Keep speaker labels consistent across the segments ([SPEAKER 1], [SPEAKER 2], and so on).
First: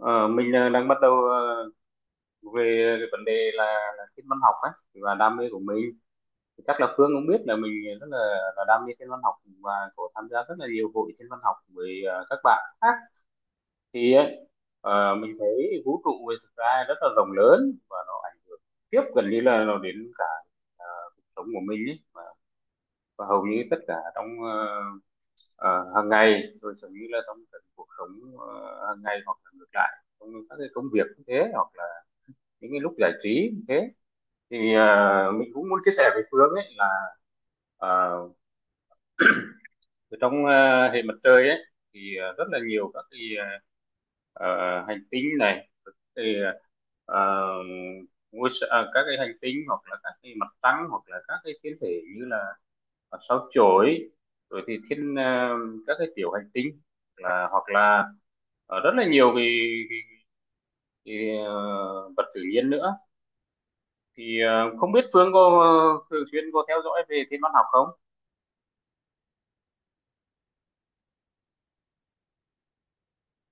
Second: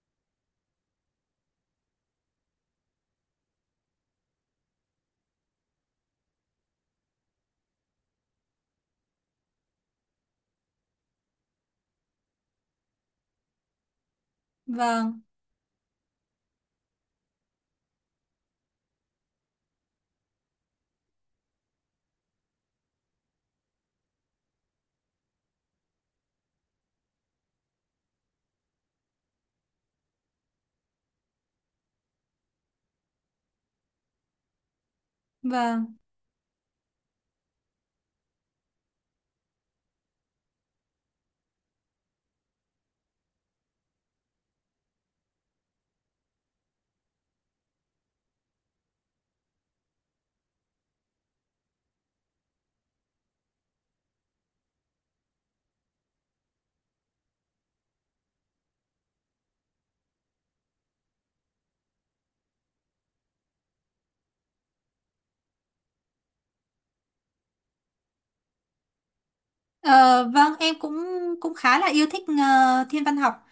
[SPEAKER 1] Ờ, mình đang bắt đầu về cái vấn đề là thiên văn học ấy và đam mê của mình, chắc là Phương cũng biết là mình rất là, là đam mê thiên văn học và có tham gia rất là nhiều hội thiên văn học với các bạn khác thì ấy,
[SPEAKER 2] Vâng,
[SPEAKER 1] mình thấy vũ trụ về thực ra rất là rộng lớn và nó ảnh tiếp gần như là nó đến cả sống của mình ấy, và hầu như tất cả trong hàng ngày, rồi giống như là trong cái cuộc sống hàng ngày, hoặc là ngược lại trong các cái công việc cũng thế, hoặc là những cái lúc giải trí cũng thế. Thì mình cũng muốn chia
[SPEAKER 2] vâng.
[SPEAKER 1] sẻ với Phương ấy là à, ở trong hệ mặt trời ấy thì rất là nhiều các cái hành tinh này thì, à, các cái hành tinh hoặc là các cái mặt trăng hoặc là các cái thiên thể như là sao chổi, rồi thì các cái tiểu hành tinh, là hoặc là rất là nhiều cái, cái vật tự nhiên nữa. Thì không biết Phương có thường xuyên có theo dõi về thiên văn học không?
[SPEAKER 2] Ờ, vâng, em cũng cũng khá là yêu thích thiên văn học.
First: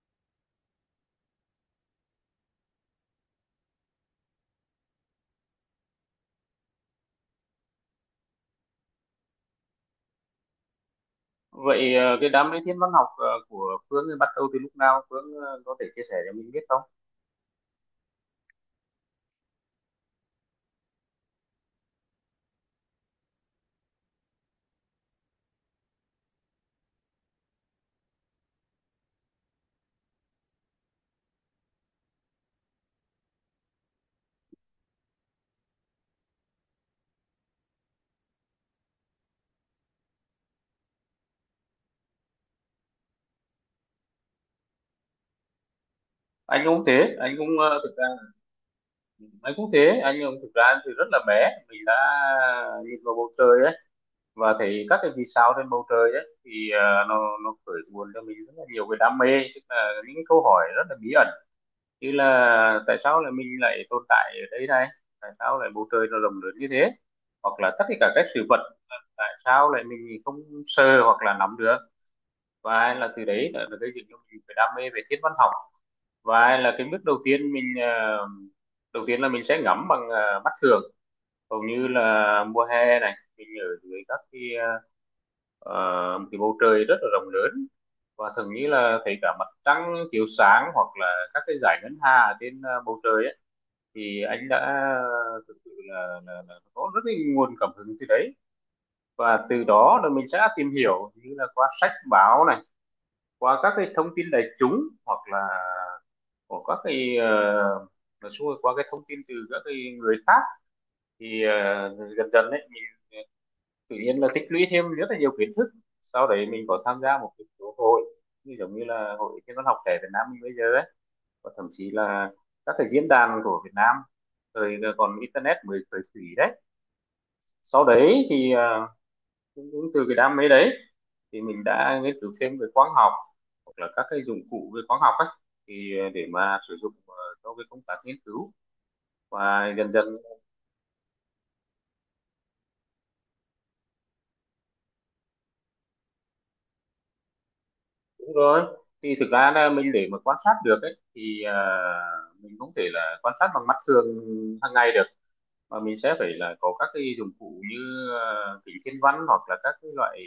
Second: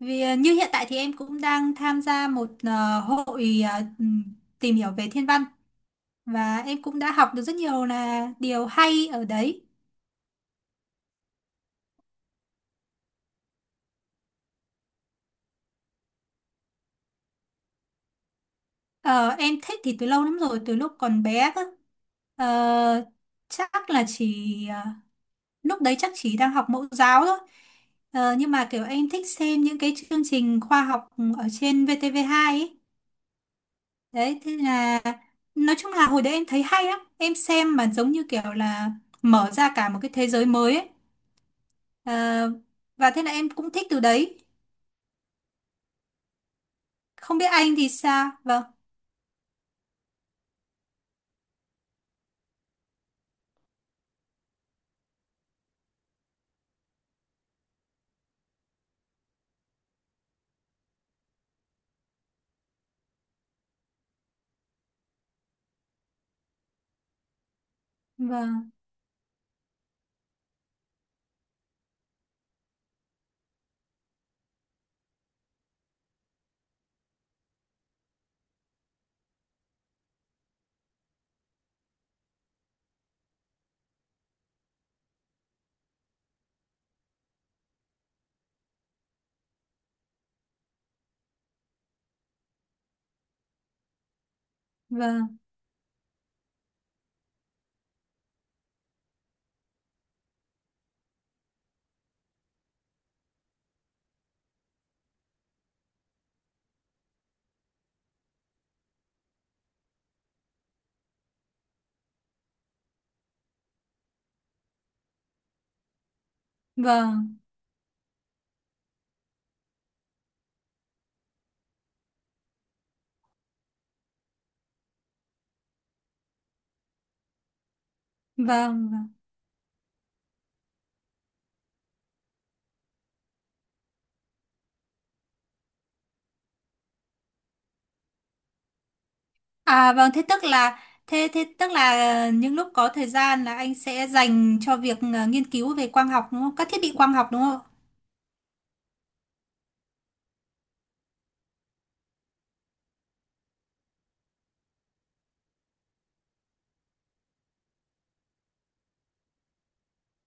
[SPEAKER 2] Vì như hiện tại thì em cũng đang tham gia một hội tìm hiểu về thiên văn và em cũng đã học được rất nhiều là điều hay ở đấy.
[SPEAKER 1] Vậy cái đam mê thiên văn học của Phương thì bắt đầu từ lúc nào? Phương có thể chia sẻ cho mình biết không?
[SPEAKER 2] Ờ, em thích thì từ lâu lắm rồi, từ lúc còn bé cơ. Ờ, Chắc là chỉ ờ, lúc đấy chắc chỉ đang học mẫu giáo thôi. Nhưng mà kiểu em thích xem những cái chương trình khoa học ở trên VTV2 ấy. Đấy, thế là nói chung là hồi đấy em thấy hay lắm. Em xem mà giống như kiểu là mở ra cả một cái thế giới mới ấy. Ờ, và thế là em cũng thích từ đấy.
[SPEAKER 1] anh cũng thế anh
[SPEAKER 2] Không biết
[SPEAKER 1] cũng
[SPEAKER 2] anh
[SPEAKER 1] ờ,
[SPEAKER 2] thì
[SPEAKER 1] thực ra
[SPEAKER 2] sao? Vâng,
[SPEAKER 1] anh cũng thế, anh cũng thực ra thì rất là bé mình đã nhìn vào bầu trời ấy và thấy các cái vì sao trên bầu trời ấy, thì nó khởi nguồn cho mình rất là nhiều cái đam mê, tức là những câu hỏi rất là bí ẩn như là tại sao lại mình lại tồn tại ở đây này, tại sao lại bầu trời nó rộng lớn như thế, hoặc là tất cả các sự vật
[SPEAKER 2] vâng,
[SPEAKER 1] tại sao lại mình không sờ hoặc là nắm được. Và là từ đấy là, cái gây dựng cho mình cái đam mê về thiên văn học, và là cái bước đầu tiên mình đầu tiên là mình sẽ ngắm bằng mắt thường. Hầu như là mùa hè này mình ở dưới các cái ờ, cái bầu trời rất là rộng lớn, và thường như là thấy cả mặt trăng chiếu sáng hoặc là các cái dải ngân hà trên bầu trời ấy, thì anh đã
[SPEAKER 2] vâng,
[SPEAKER 1] thực sự là có rất là nguồn cảm hứng từ đấy. Và từ đó là mình sẽ tìm hiểu như là qua sách báo này, qua các cái thông tin đại chúng, hoặc là của các cái nói chung qua cái thông tin từ các cái người khác, thì dần dần đấy mình tự nhiên là tích lũy thêm rất là nhiều kiến thức. Sau đấy mình có tham gia một
[SPEAKER 2] vâng,
[SPEAKER 1] cái số hội như giống như là hội thiên văn học trẻ Việt Nam mình bây giờ đấy, và thậm chí là các cái diễn đàn của Việt Nam thời còn internet mới khởi thủy đấy. Sau đấy thì
[SPEAKER 2] vâng, vâng.
[SPEAKER 1] cũng từ cái đam mê đấy thì mình đã nghiên cứu thêm về quang học hoặc là các cái dụng cụ về quang học ấy, thì để mà sử dụng cho cái công tác nghiên cứu, và dần
[SPEAKER 2] À
[SPEAKER 1] dần.
[SPEAKER 2] vâng, thế tức là thế thế tức là những lúc có thời gian là anh sẽ dành cho việc nghiên cứu về quang học đúng không? Các thiết bị quang học đúng không?
[SPEAKER 1] Đúng rồi, thì thực ra là mình để mà quan sát được ấy thì mình không thể là quan sát bằng mắt thường hàng ngày được, mà mình sẽ phải là có các cái dụng cụ như kính thiên văn hoặc là các cái loại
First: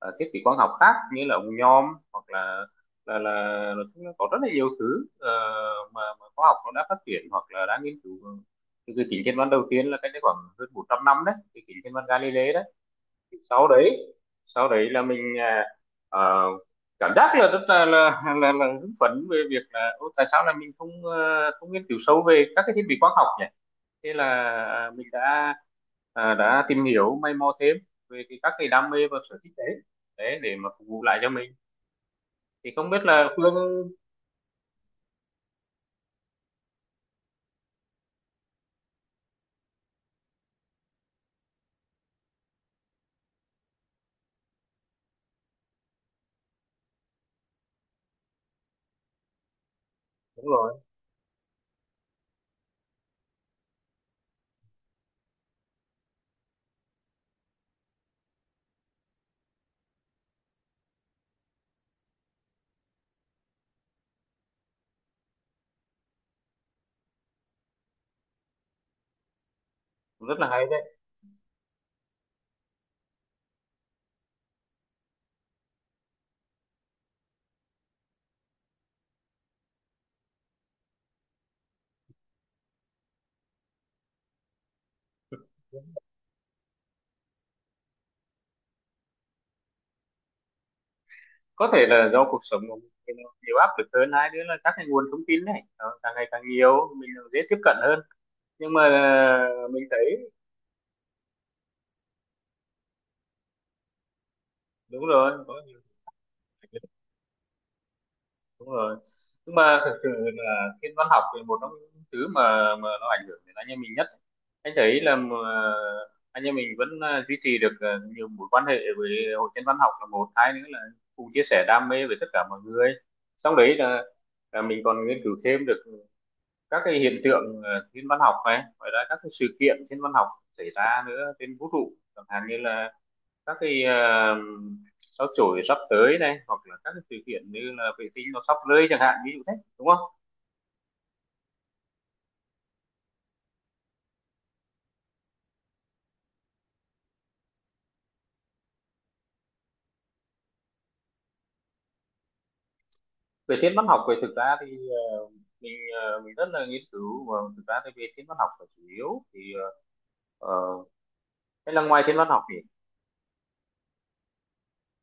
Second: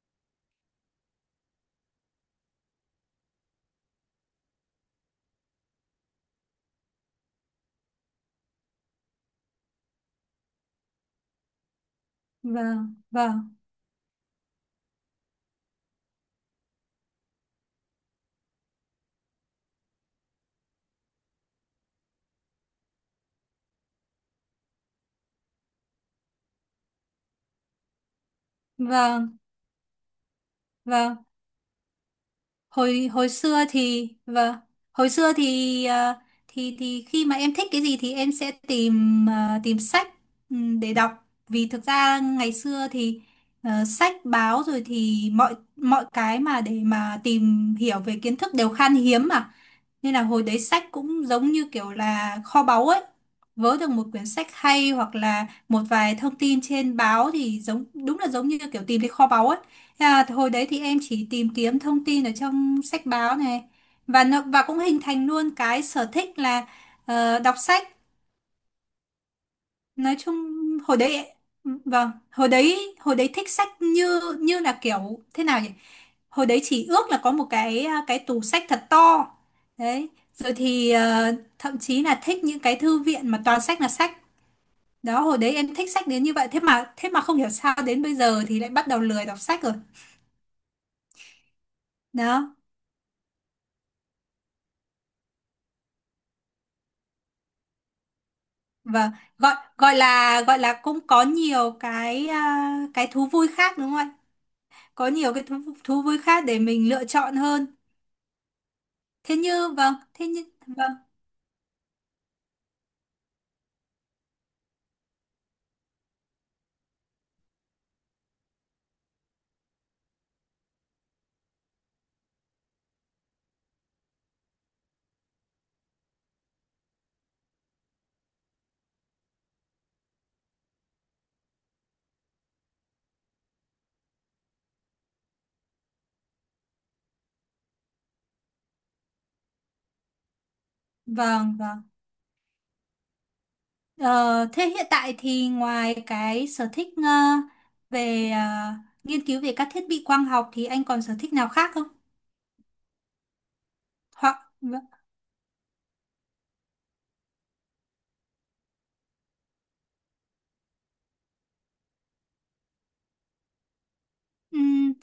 [SPEAKER 1] thiết bị quang học khác như là ống nhòm, hoặc là là là, nói chung là có rất là nhiều thứ mà khoa học nó đã phát triển hoặc là đã nghiên cứu. Từ từ kính thiên văn đầu tiên là cách đây khoảng hơn 400 năm đấy, cái kính thiên văn Galilei đấy,
[SPEAKER 2] Vâng, vâng,
[SPEAKER 1] sau đấy sau đấy là mình ờ, cảm giác là rất là là hứng phấn về việc là "Ô, tại sao là mình không không nghiên cứu sâu về các cái thiết bị khoa học nhỉ". Thế là mình đã đã tìm hiểu mày mò thêm về các cái đam mê và sở
[SPEAKER 2] vâng,
[SPEAKER 1] thích đấy, đấy để mà phục vụ lại
[SPEAKER 2] vâng.
[SPEAKER 1] cho mình. Thì không biết
[SPEAKER 2] hồi
[SPEAKER 1] là
[SPEAKER 2] hồi
[SPEAKER 1] Phương.
[SPEAKER 2] xưa thì vâng, hồi xưa thì thì khi mà em thích cái gì thì em sẽ tìm tìm sách, để đọc. Vì thực ra ngày xưa thì sách báo rồi thì mọi mọi cái mà để mà tìm hiểu về kiến thức đều khan hiếm mà, nên là hồi
[SPEAKER 1] Đúng
[SPEAKER 2] đấy
[SPEAKER 1] rồi,
[SPEAKER 2] sách cũng giống như kiểu là kho báu ấy. Vớ được một quyển sách hay hoặc là một vài thông tin trên báo thì giống đúng là giống như kiểu tìm thấy kho báu ấy. Thế là hồi đấy thì em chỉ tìm kiếm thông tin ở trong sách báo này, và nó, cũng hình thành luôn cái sở thích là đọc sách nói
[SPEAKER 1] cũng
[SPEAKER 2] chung.
[SPEAKER 1] rất là hay
[SPEAKER 2] Hồi
[SPEAKER 1] đấy.
[SPEAKER 2] đấy vâng, hồi đấy, hồi đấy thích sách như như là kiểu thế nào nhỉ, hồi đấy chỉ ước là có một cái tủ sách thật to đấy, rồi thì thậm chí là thích những cái thư viện mà toàn sách là sách. Đó hồi đấy em thích sách đến như vậy, thế mà không hiểu sao đến bây giờ thì lại bắt đầu lười đọc sách rồi.
[SPEAKER 1] Có thể là do cuộc
[SPEAKER 2] Đó
[SPEAKER 1] sống của mình thì nó nhiều áp lực hơn, hai nữa là các cái nguồn thông tin này nó càng ngày càng nhiều, mình dễ tiếp cận hơn. Nhưng mà
[SPEAKER 2] và gọi
[SPEAKER 1] mình thấy
[SPEAKER 2] gọi là cũng có nhiều cái cái thú vui khác đúng không ạ,
[SPEAKER 1] đúng
[SPEAKER 2] có nhiều
[SPEAKER 1] rồi
[SPEAKER 2] cái
[SPEAKER 1] có,
[SPEAKER 2] thú vui khác để mình lựa chọn hơn.
[SPEAKER 1] đúng rồi. Nhưng mà thực sự
[SPEAKER 2] Thế như
[SPEAKER 1] là thiên
[SPEAKER 2] vâng,
[SPEAKER 1] văn học thì một trong những thứ mà nó ảnh hưởng đến anh em mình nhất. Anh thấy là mà anh em mình vẫn duy trì được nhiều mối quan hệ với hội thiên văn học là một, hai nữa là cùng chia sẻ đam mê với tất cả mọi người, xong đấy là mình còn nghiên cứu thêm được các cái hiện tượng thiên văn học này, ngoài ra các cái sự kiện thiên văn học xảy ra nữa trên vũ trụ, chẳng hạn như là các cái sao chổi sắp tới này, hoặc là các cái sự kiện như là vệ tinh nó sắp rơi chẳng hạn, ví dụ thế đúng không.
[SPEAKER 2] vâng, vâng. Ờ, Thế hiện tại thì ngoài cái sở thích về nghiên cứu về các thiết bị quang học thì anh còn sở thích nào khác không?
[SPEAKER 1] Về thiên văn học về thực
[SPEAKER 2] Hoặc
[SPEAKER 1] ra thì
[SPEAKER 2] vâng,
[SPEAKER 1] mình mình rất là nghiên cứu và thực ra thì về thiên văn học là chủ yếu, thì ờ, hay là ngoài thiên văn học thì
[SPEAKER 2] ừm,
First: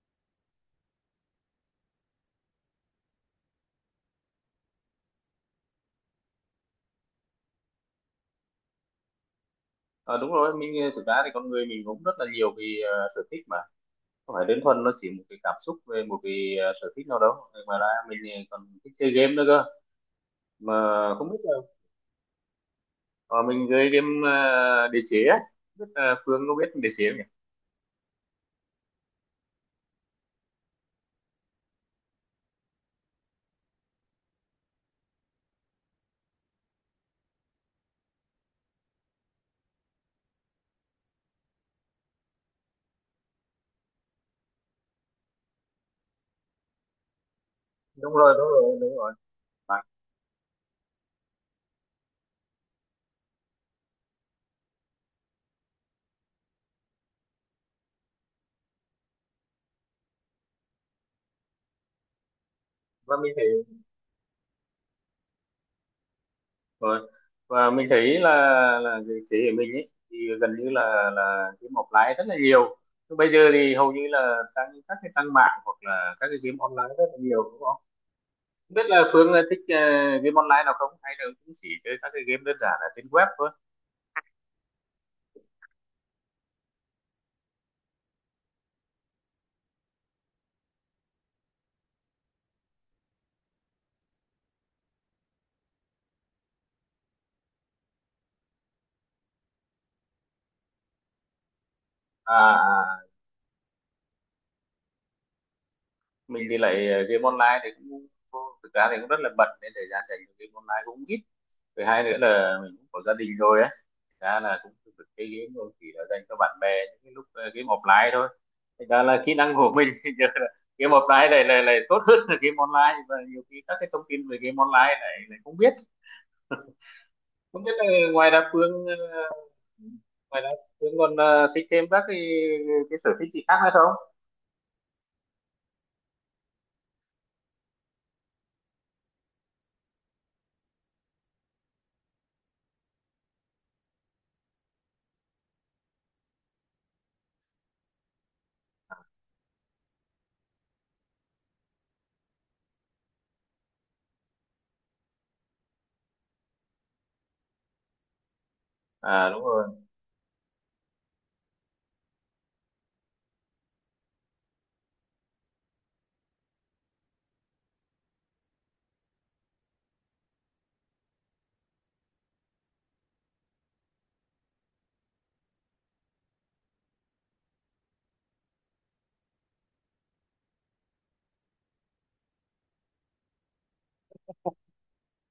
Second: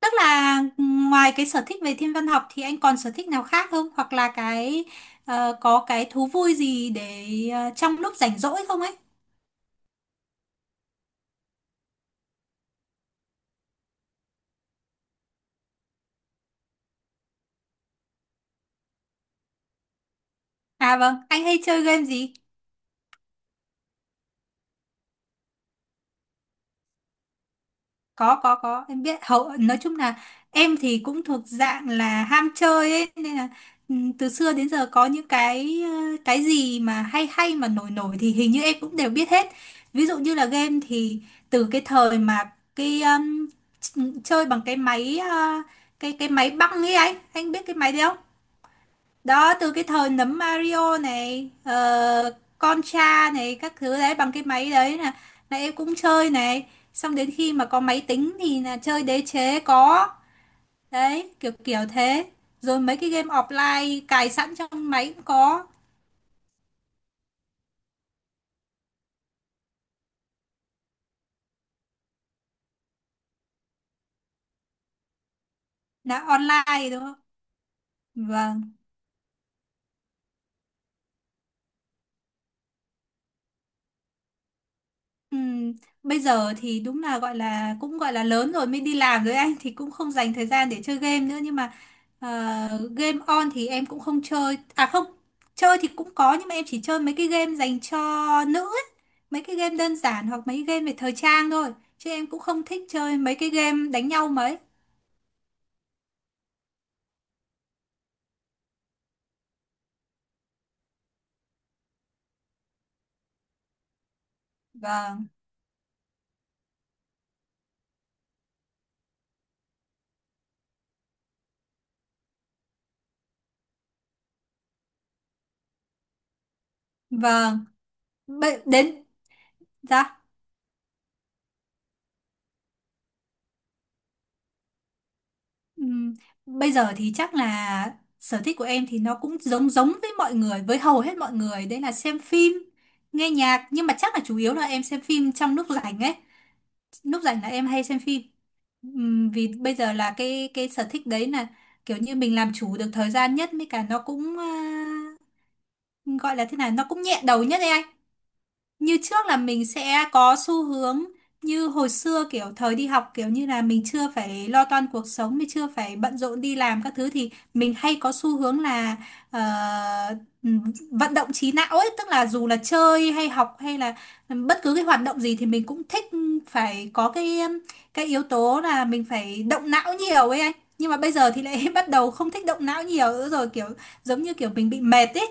[SPEAKER 2] tức là ngoài cái sở thích về thiên văn học thì anh còn sở thích nào khác không? Hoặc là cái có cái thú vui gì để trong lúc rảnh rỗi không ấy?
[SPEAKER 1] ờ, đúng rồi, mình thực ra thì con người mình cũng rất là nhiều vì sở thích mà, không phải đơn thuần nó chỉ một cái cảm xúc về một cái sở thích nào đâu, mà ra mình còn thích chơi game nữa cơ mà.
[SPEAKER 2] À vâng,
[SPEAKER 1] Không biết
[SPEAKER 2] anh
[SPEAKER 1] là
[SPEAKER 2] hay chơi game gì?
[SPEAKER 1] ờ, mình chơi game đế chế á. Không biết là Phương có biết đế chế.
[SPEAKER 2] Có, em biết. Hậu nói chung là em thì cũng thuộc dạng là ham chơi ấy, nên là từ xưa đến giờ có những cái cái gì mà hay hay mà nổi nổi thì hình như em cũng đều biết hết. Ví dụ như là game thì từ cái thời mà cái chơi bằng cái máy cái máy băng ấy, anh biết cái máy đấy
[SPEAKER 1] Đúng
[SPEAKER 2] không.
[SPEAKER 1] rồi, đúng rồi, đúng rồi.
[SPEAKER 2] Đó từ cái thời nấm Mario này, Contra này các thứ đấy, bằng cái máy đấy là em cũng chơi này. Xong đến khi mà có máy tính thì là chơi đế chế có, đấy kiểu kiểu thế, rồi mấy cái
[SPEAKER 1] Và
[SPEAKER 2] game
[SPEAKER 1] mình thấy
[SPEAKER 2] offline cài sẵn trong máy cũng có.
[SPEAKER 1] rồi, và mình thấy là cái thế hệ mình ấy thì gần như là game offline rất là nhiều. Nhưng bây giờ thì hầu như là tăng các cái tăng mạng hoặc là
[SPEAKER 2] Là
[SPEAKER 1] các cái game
[SPEAKER 2] online
[SPEAKER 1] online
[SPEAKER 2] đúng
[SPEAKER 1] rất là
[SPEAKER 2] không,
[SPEAKER 1] nhiều, đúng không?
[SPEAKER 2] vâng.
[SPEAKER 1] Không biết là Phương thích game online nào không, hay là cũng chỉ chơi các cái game đơn giản là trên web thôi.
[SPEAKER 2] Ừm, bây giờ thì đúng là gọi là cũng gọi là lớn rồi mới đi làm rồi anh thì cũng không dành thời gian để chơi game nữa, nhưng mà ờ, game on thì em cũng không chơi. À không, chơi thì cũng có nhưng mà em chỉ chơi mấy cái game dành cho nữ ấy. Mấy cái game đơn giản hoặc mấy game về thời trang thôi, chứ em
[SPEAKER 1] à
[SPEAKER 2] cũng không thích
[SPEAKER 1] à,
[SPEAKER 2] chơi mấy cái game đánh nhau mấy.
[SPEAKER 1] mình thì lại game online thì cũng thực ra thì cũng rất là bận, nên thời gian dành cho game online cũng ít. Thứ hai nữa là mình cũng có gia đình rồi ấy, ra là cũng được chơi
[SPEAKER 2] Vâng
[SPEAKER 1] game thôi, chỉ là dành cho bạn bè những cái lúc game offline thôi. Thành ra là kỹ năng của mình thì giờ là game offline này này này tốt hơn là game online, và nhiều khi các cái thông tin về game online này này không biết. Không
[SPEAKER 2] vâng.
[SPEAKER 1] biết là ngoài đa phương
[SPEAKER 2] Đến dạ.
[SPEAKER 1] ngoài đa phương còn thích thêm các cái sở thích gì khác nữa không.
[SPEAKER 2] Ừm, Bây giờ thì chắc là sở thích của em thì nó cũng giống giống với mọi người, với hầu hết mọi người, đấy là xem phim, nghe nhạc, nhưng mà chắc là chủ yếu là em xem phim trong lúc rảnh ấy. Lúc rảnh là em hay xem phim. Vì bây giờ là cái sở thích đấy là kiểu như mình làm chủ được thời gian nhất, với cả nó cũng gọi là thế nào, nó cũng nhẹ đầu nhất đấy anh. Như trước
[SPEAKER 1] À
[SPEAKER 2] là
[SPEAKER 1] đúng rồi,
[SPEAKER 2] mình sẽ có xu hướng, như hồi xưa kiểu thời đi học kiểu như là mình chưa phải lo toan cuộc sống, mình chưa phải bận rộn đi làm các thứ, thì mình hay có xu hướng là ờ, vận động trí não ấy, tức là dù là chơi hay học hay là bất cứ cái hoạt động gì thì mình cũng thích phải có cái yếu tố là mình phải động não nhiều ấy anh. Nhưng mà bây giờ thì lại bắt đầu không thích động não nhiều nữa rồi, kiểu giống như kiểu mình bị mệt ấy.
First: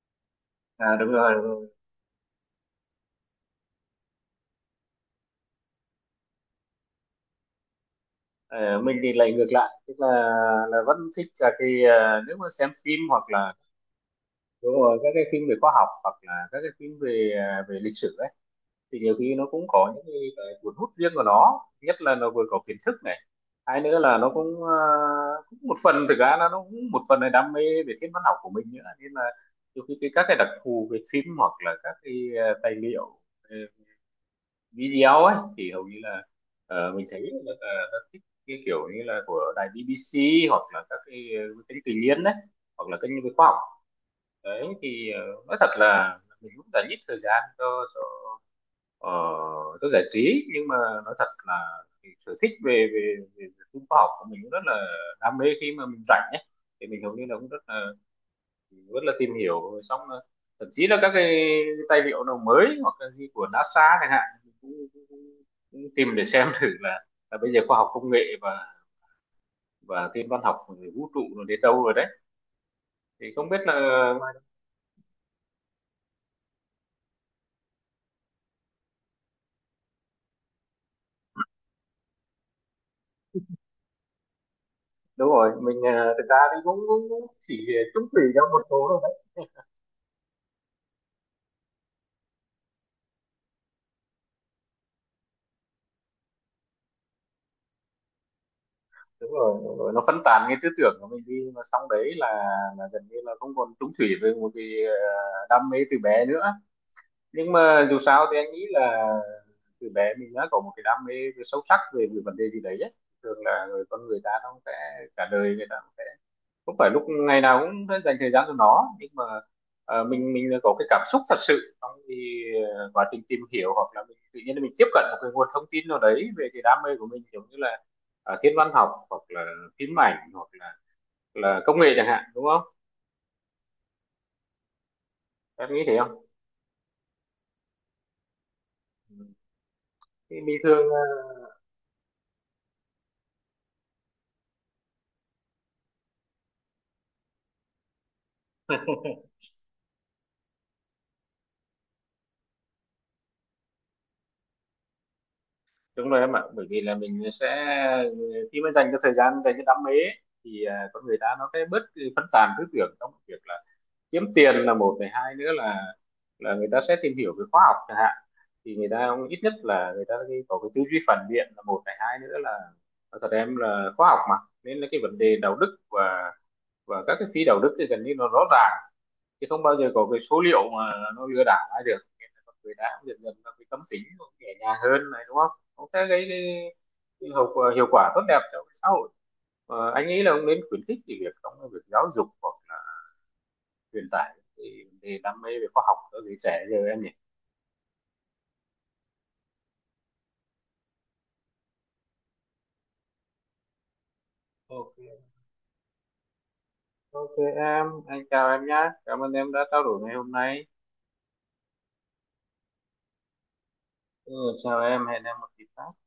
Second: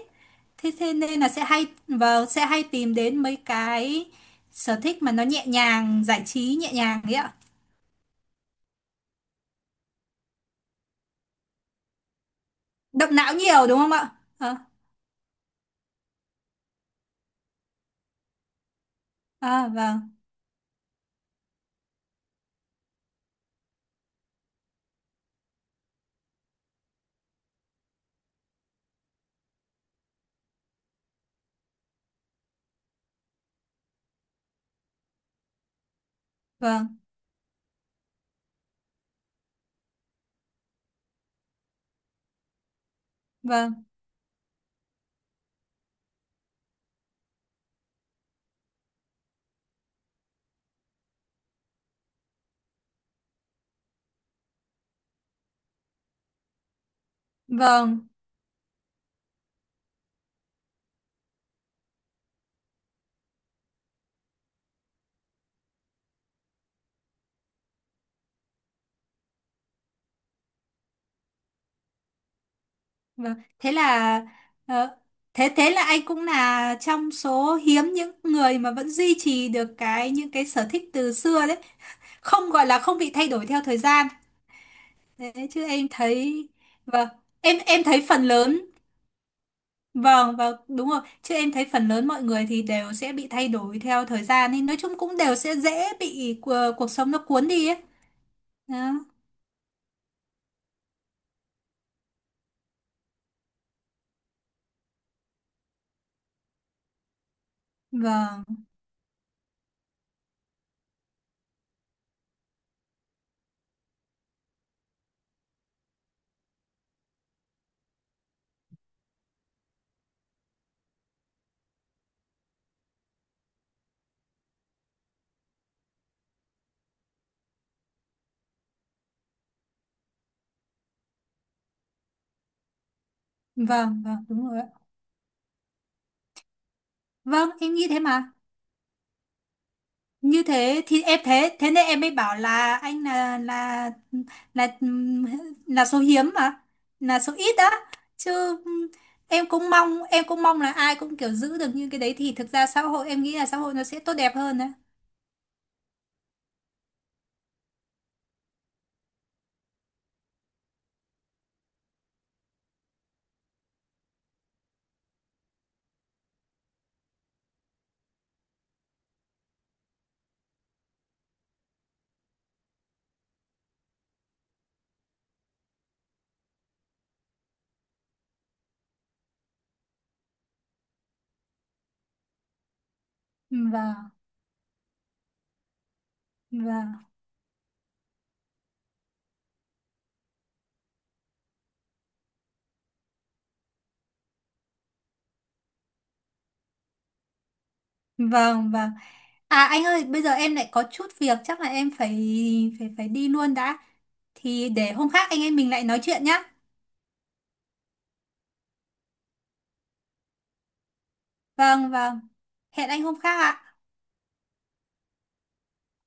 [SPEAKER 2] Thế thế
[SPEAKER 1] à đúng
[SPEAKER 2] nên là
[SPEAKER 1] rồi, đúng
[SPEAKER 2] sẽ hay
[SPEAKER 1] rồi.
[SPEAKER 2] vâng, sẽ hay tìm đến mấy cái sở thích mà nó nhẹ nhàng, giải trí nhẹ nhàng ấy ạ.
[SPEAKER 1] Ờ, mình thì lại ngược lại, tức là vẫn thích là cái nếu mà xem phim
[SPEAKER 2] Động
[SPEAKER 1] hoặc
[SPEAKER 2] não
[SPEAKER 1] là
[SPEAKER 2] nhiều đúng không ạ. Ờ,
[SPEAKER 1] đúng rồi các cái phim về khoa học hoặc là các cái phim về về lịch sử ấy, thì nhiều khi nó cũng có những
[SPEAKER 2] vâng
[SPEAKER 1] cái cuốn hút riêng của nó, nhất là nó vừa có kiến thức này, hai nữa là nó cũng cũng một phần thực ra là nó cũng một phần là đam mê về thiên văn học của mình nữa, nên là nhiều khi cái các cái đặc thù về phim hoặc là các cái tài liệu video ấy thì hầu như là
[SPEAKER 2] vâng
[SPEAKER 1] mình thấy rất thích cái kiểu như là của đài BBC hoặc là các cái kênh tự nhiên đấy, hoặc là kênh về khoa học.
[SPEAKER 2] vâng
[SPEAKER 1] Đấy thì nói thật là mình cũng đã ít thời gian cho cho Ờ, tôi giải trí, nhưng mà nói thật là cái sở thích về về phim khoa học của mình cũng rất là đam mê. Khi mà mình rảnh ấy thì mình hầu như là cũng
[SPEAKER 2] vâng
[SPEAKER 1] rất là tìm hiểu, xong là thậm chí là các cái tài liệu nào mới hoặc là gì của NASA chẳng hạn mình cũng tìm để xem thử là bây giờ khoa học công nghệ và thiên văn học rồi vũ trụ rồi đến đâu rồi đấy. Thì
[SPEAKER 2] vâng.
[SPEAKER 1] không biết
[SPEAKER 2] Thế
[SPEAKER 1] là
[SPEAKER 2] là ờ, thế thế là anh cũng là trong số hiếm những người mà vẫn duy trì được cái những cái sở thích từ xưa đấy, không gọi là không bị thay đổi theo thời gian
[SPEAKER 1] đúng
[SPEAKER 2] đấy.
[SPEAKER 1] rồi
[SPEAKER 2] Chứ
[SPEAKER 1] mình
[SPEAKER 2] em
[SPEAKER 1] thực ra
[SPEAKER 2] thấy
[SPEAKER 1] thì
[SPEAKER 2] vâng,
[SPEAKER 1] cũng chỉ
[SPEAKER 2] em
[SPEAKER 1] chung
[SPEAKER 2] thấy
[SPEAKER 1] thủy
[SPEAKER 2] phần
[SPEAKER 1] cho một
[SPEAKER 2] lớn.
[SPEAKER 1] số.
[SPEAKER 2] Vâng, vâng, đúng rồi. Chứ em thấy phần lớn mọi người thì đều sẽ bị thay đổi theo thời gian, nên nói chung cũng đều sẽ dễ bị cuộc sống nó cuốn đi ấy. Đó.
[SPEAKER 1] Đúng rồi, đúng rồi, nó phân tán cái tư tưởng của mình đi, mà xong đấy là gần như là không còn trúng thủy với một cái đam mê từ bé nữa. Nhưng mà dù sao thì
[SPEAKER 2] Vâng,
[SPEAKER 1] anh nghĩ là từ bé mình đã có một cái đam mê sâu sắc về cái vấn đề gì đấy ấy. Thường là con người ta nó sẽ cả đời người ta không phải lúc ngày nào cũng phải dành thời gian cho nó, nhưng mà mình có cái cảm xúc thật sự trong thì quá trình tìm hiểu, hoặc là mình tự nhiên mình tiếp cận một cái nguồn thông tin nào đấy về cái đam mê của mình, giống như là thiên văn học hoặc là phim ảnh hoặc là công nghệ chẳng hạn, đúng không?
[SPEAKER 2] vâng, vâng, đúng rồi. Ạ.
[SPEAKER 1] Em nghĩ thế không?
[SPEAKER 2] Vâng, em nghĩ thế mà.
[SPEAKER 1] Thì
[SPEAKER 2] Như
[SPEAKER 1] bình
[SPEAKER 2] thế
[SPEAKER 1] thường
[SPEAKER 2] thì em thế, thế nên em mới bảo là anh là là số hiếm mà, là số ít đó. Chứ em cũng mong là ai cũng kiểu giữ được như cái đấy thì thực ra xã hội, em nghĩ là xã hội nó sẽ tốt đẹp hơn đấy.
[SPEAKER 1] đúng rồi em ạ, bởi vì là mình sẽ khi mà dành cho thời gian dành cho đam mê ấy, thì con người ta nó sẽ bớt cái phân tán tư tưởng trong việc là kiếm tiền là một này, hai nữa là người ta sẽ tìm hiểu về khoa học chẳng hạn, thì người ta cũng ít nhất là người ta có cái tư duy phản biện là một này, hai nữa là nói thật em là khoa học mà, nên là cái vấn đề đạo đức và các cái phi đạo đức thì gần như nó rõ ràng, chứ không bao giờ có cái số liệu mà nó lừa đảo ai được, nên là con người ta cũng dần dần là cái tâm tính
[SPEAKER 2] Vâng,
[SPEAKER 1] cũng nhẹ nhàng hơn này, đúng không, cũng sẽ gây cái,
[SPEAKER 2] vâng.
[SPEAKER 1] hiệu quả tốt đẹp cho xã hội. Ờ, anh nghĩ là ông nên khuyến khích cái việc trong cái việc giáo dục hoặc là truyền tải cái vấn đề đam mê về khoa học cho giới trẻ giờ em nhỉ.
[SPEAKER 2] Vâng, vâng. À anh ơi, bây giờ em lại có chút việc, chắc là em phải phải phải đi luôn đã. Thì để
[SPEAKER 1] Ok,
[SPEAKER 2] hôm khác anh em mình lại nói chuyện nhá.
[SPEAKER 1] ok em, anh chào em nhé. Cảm ơn em đã trao đổi ngày hôm nay.
[SPEAKER 2] Vâng vâng, hẹn anh hôm khác ạ.
[SPEAKER 1] Ừ, chào em, hẹn em một dịp khác.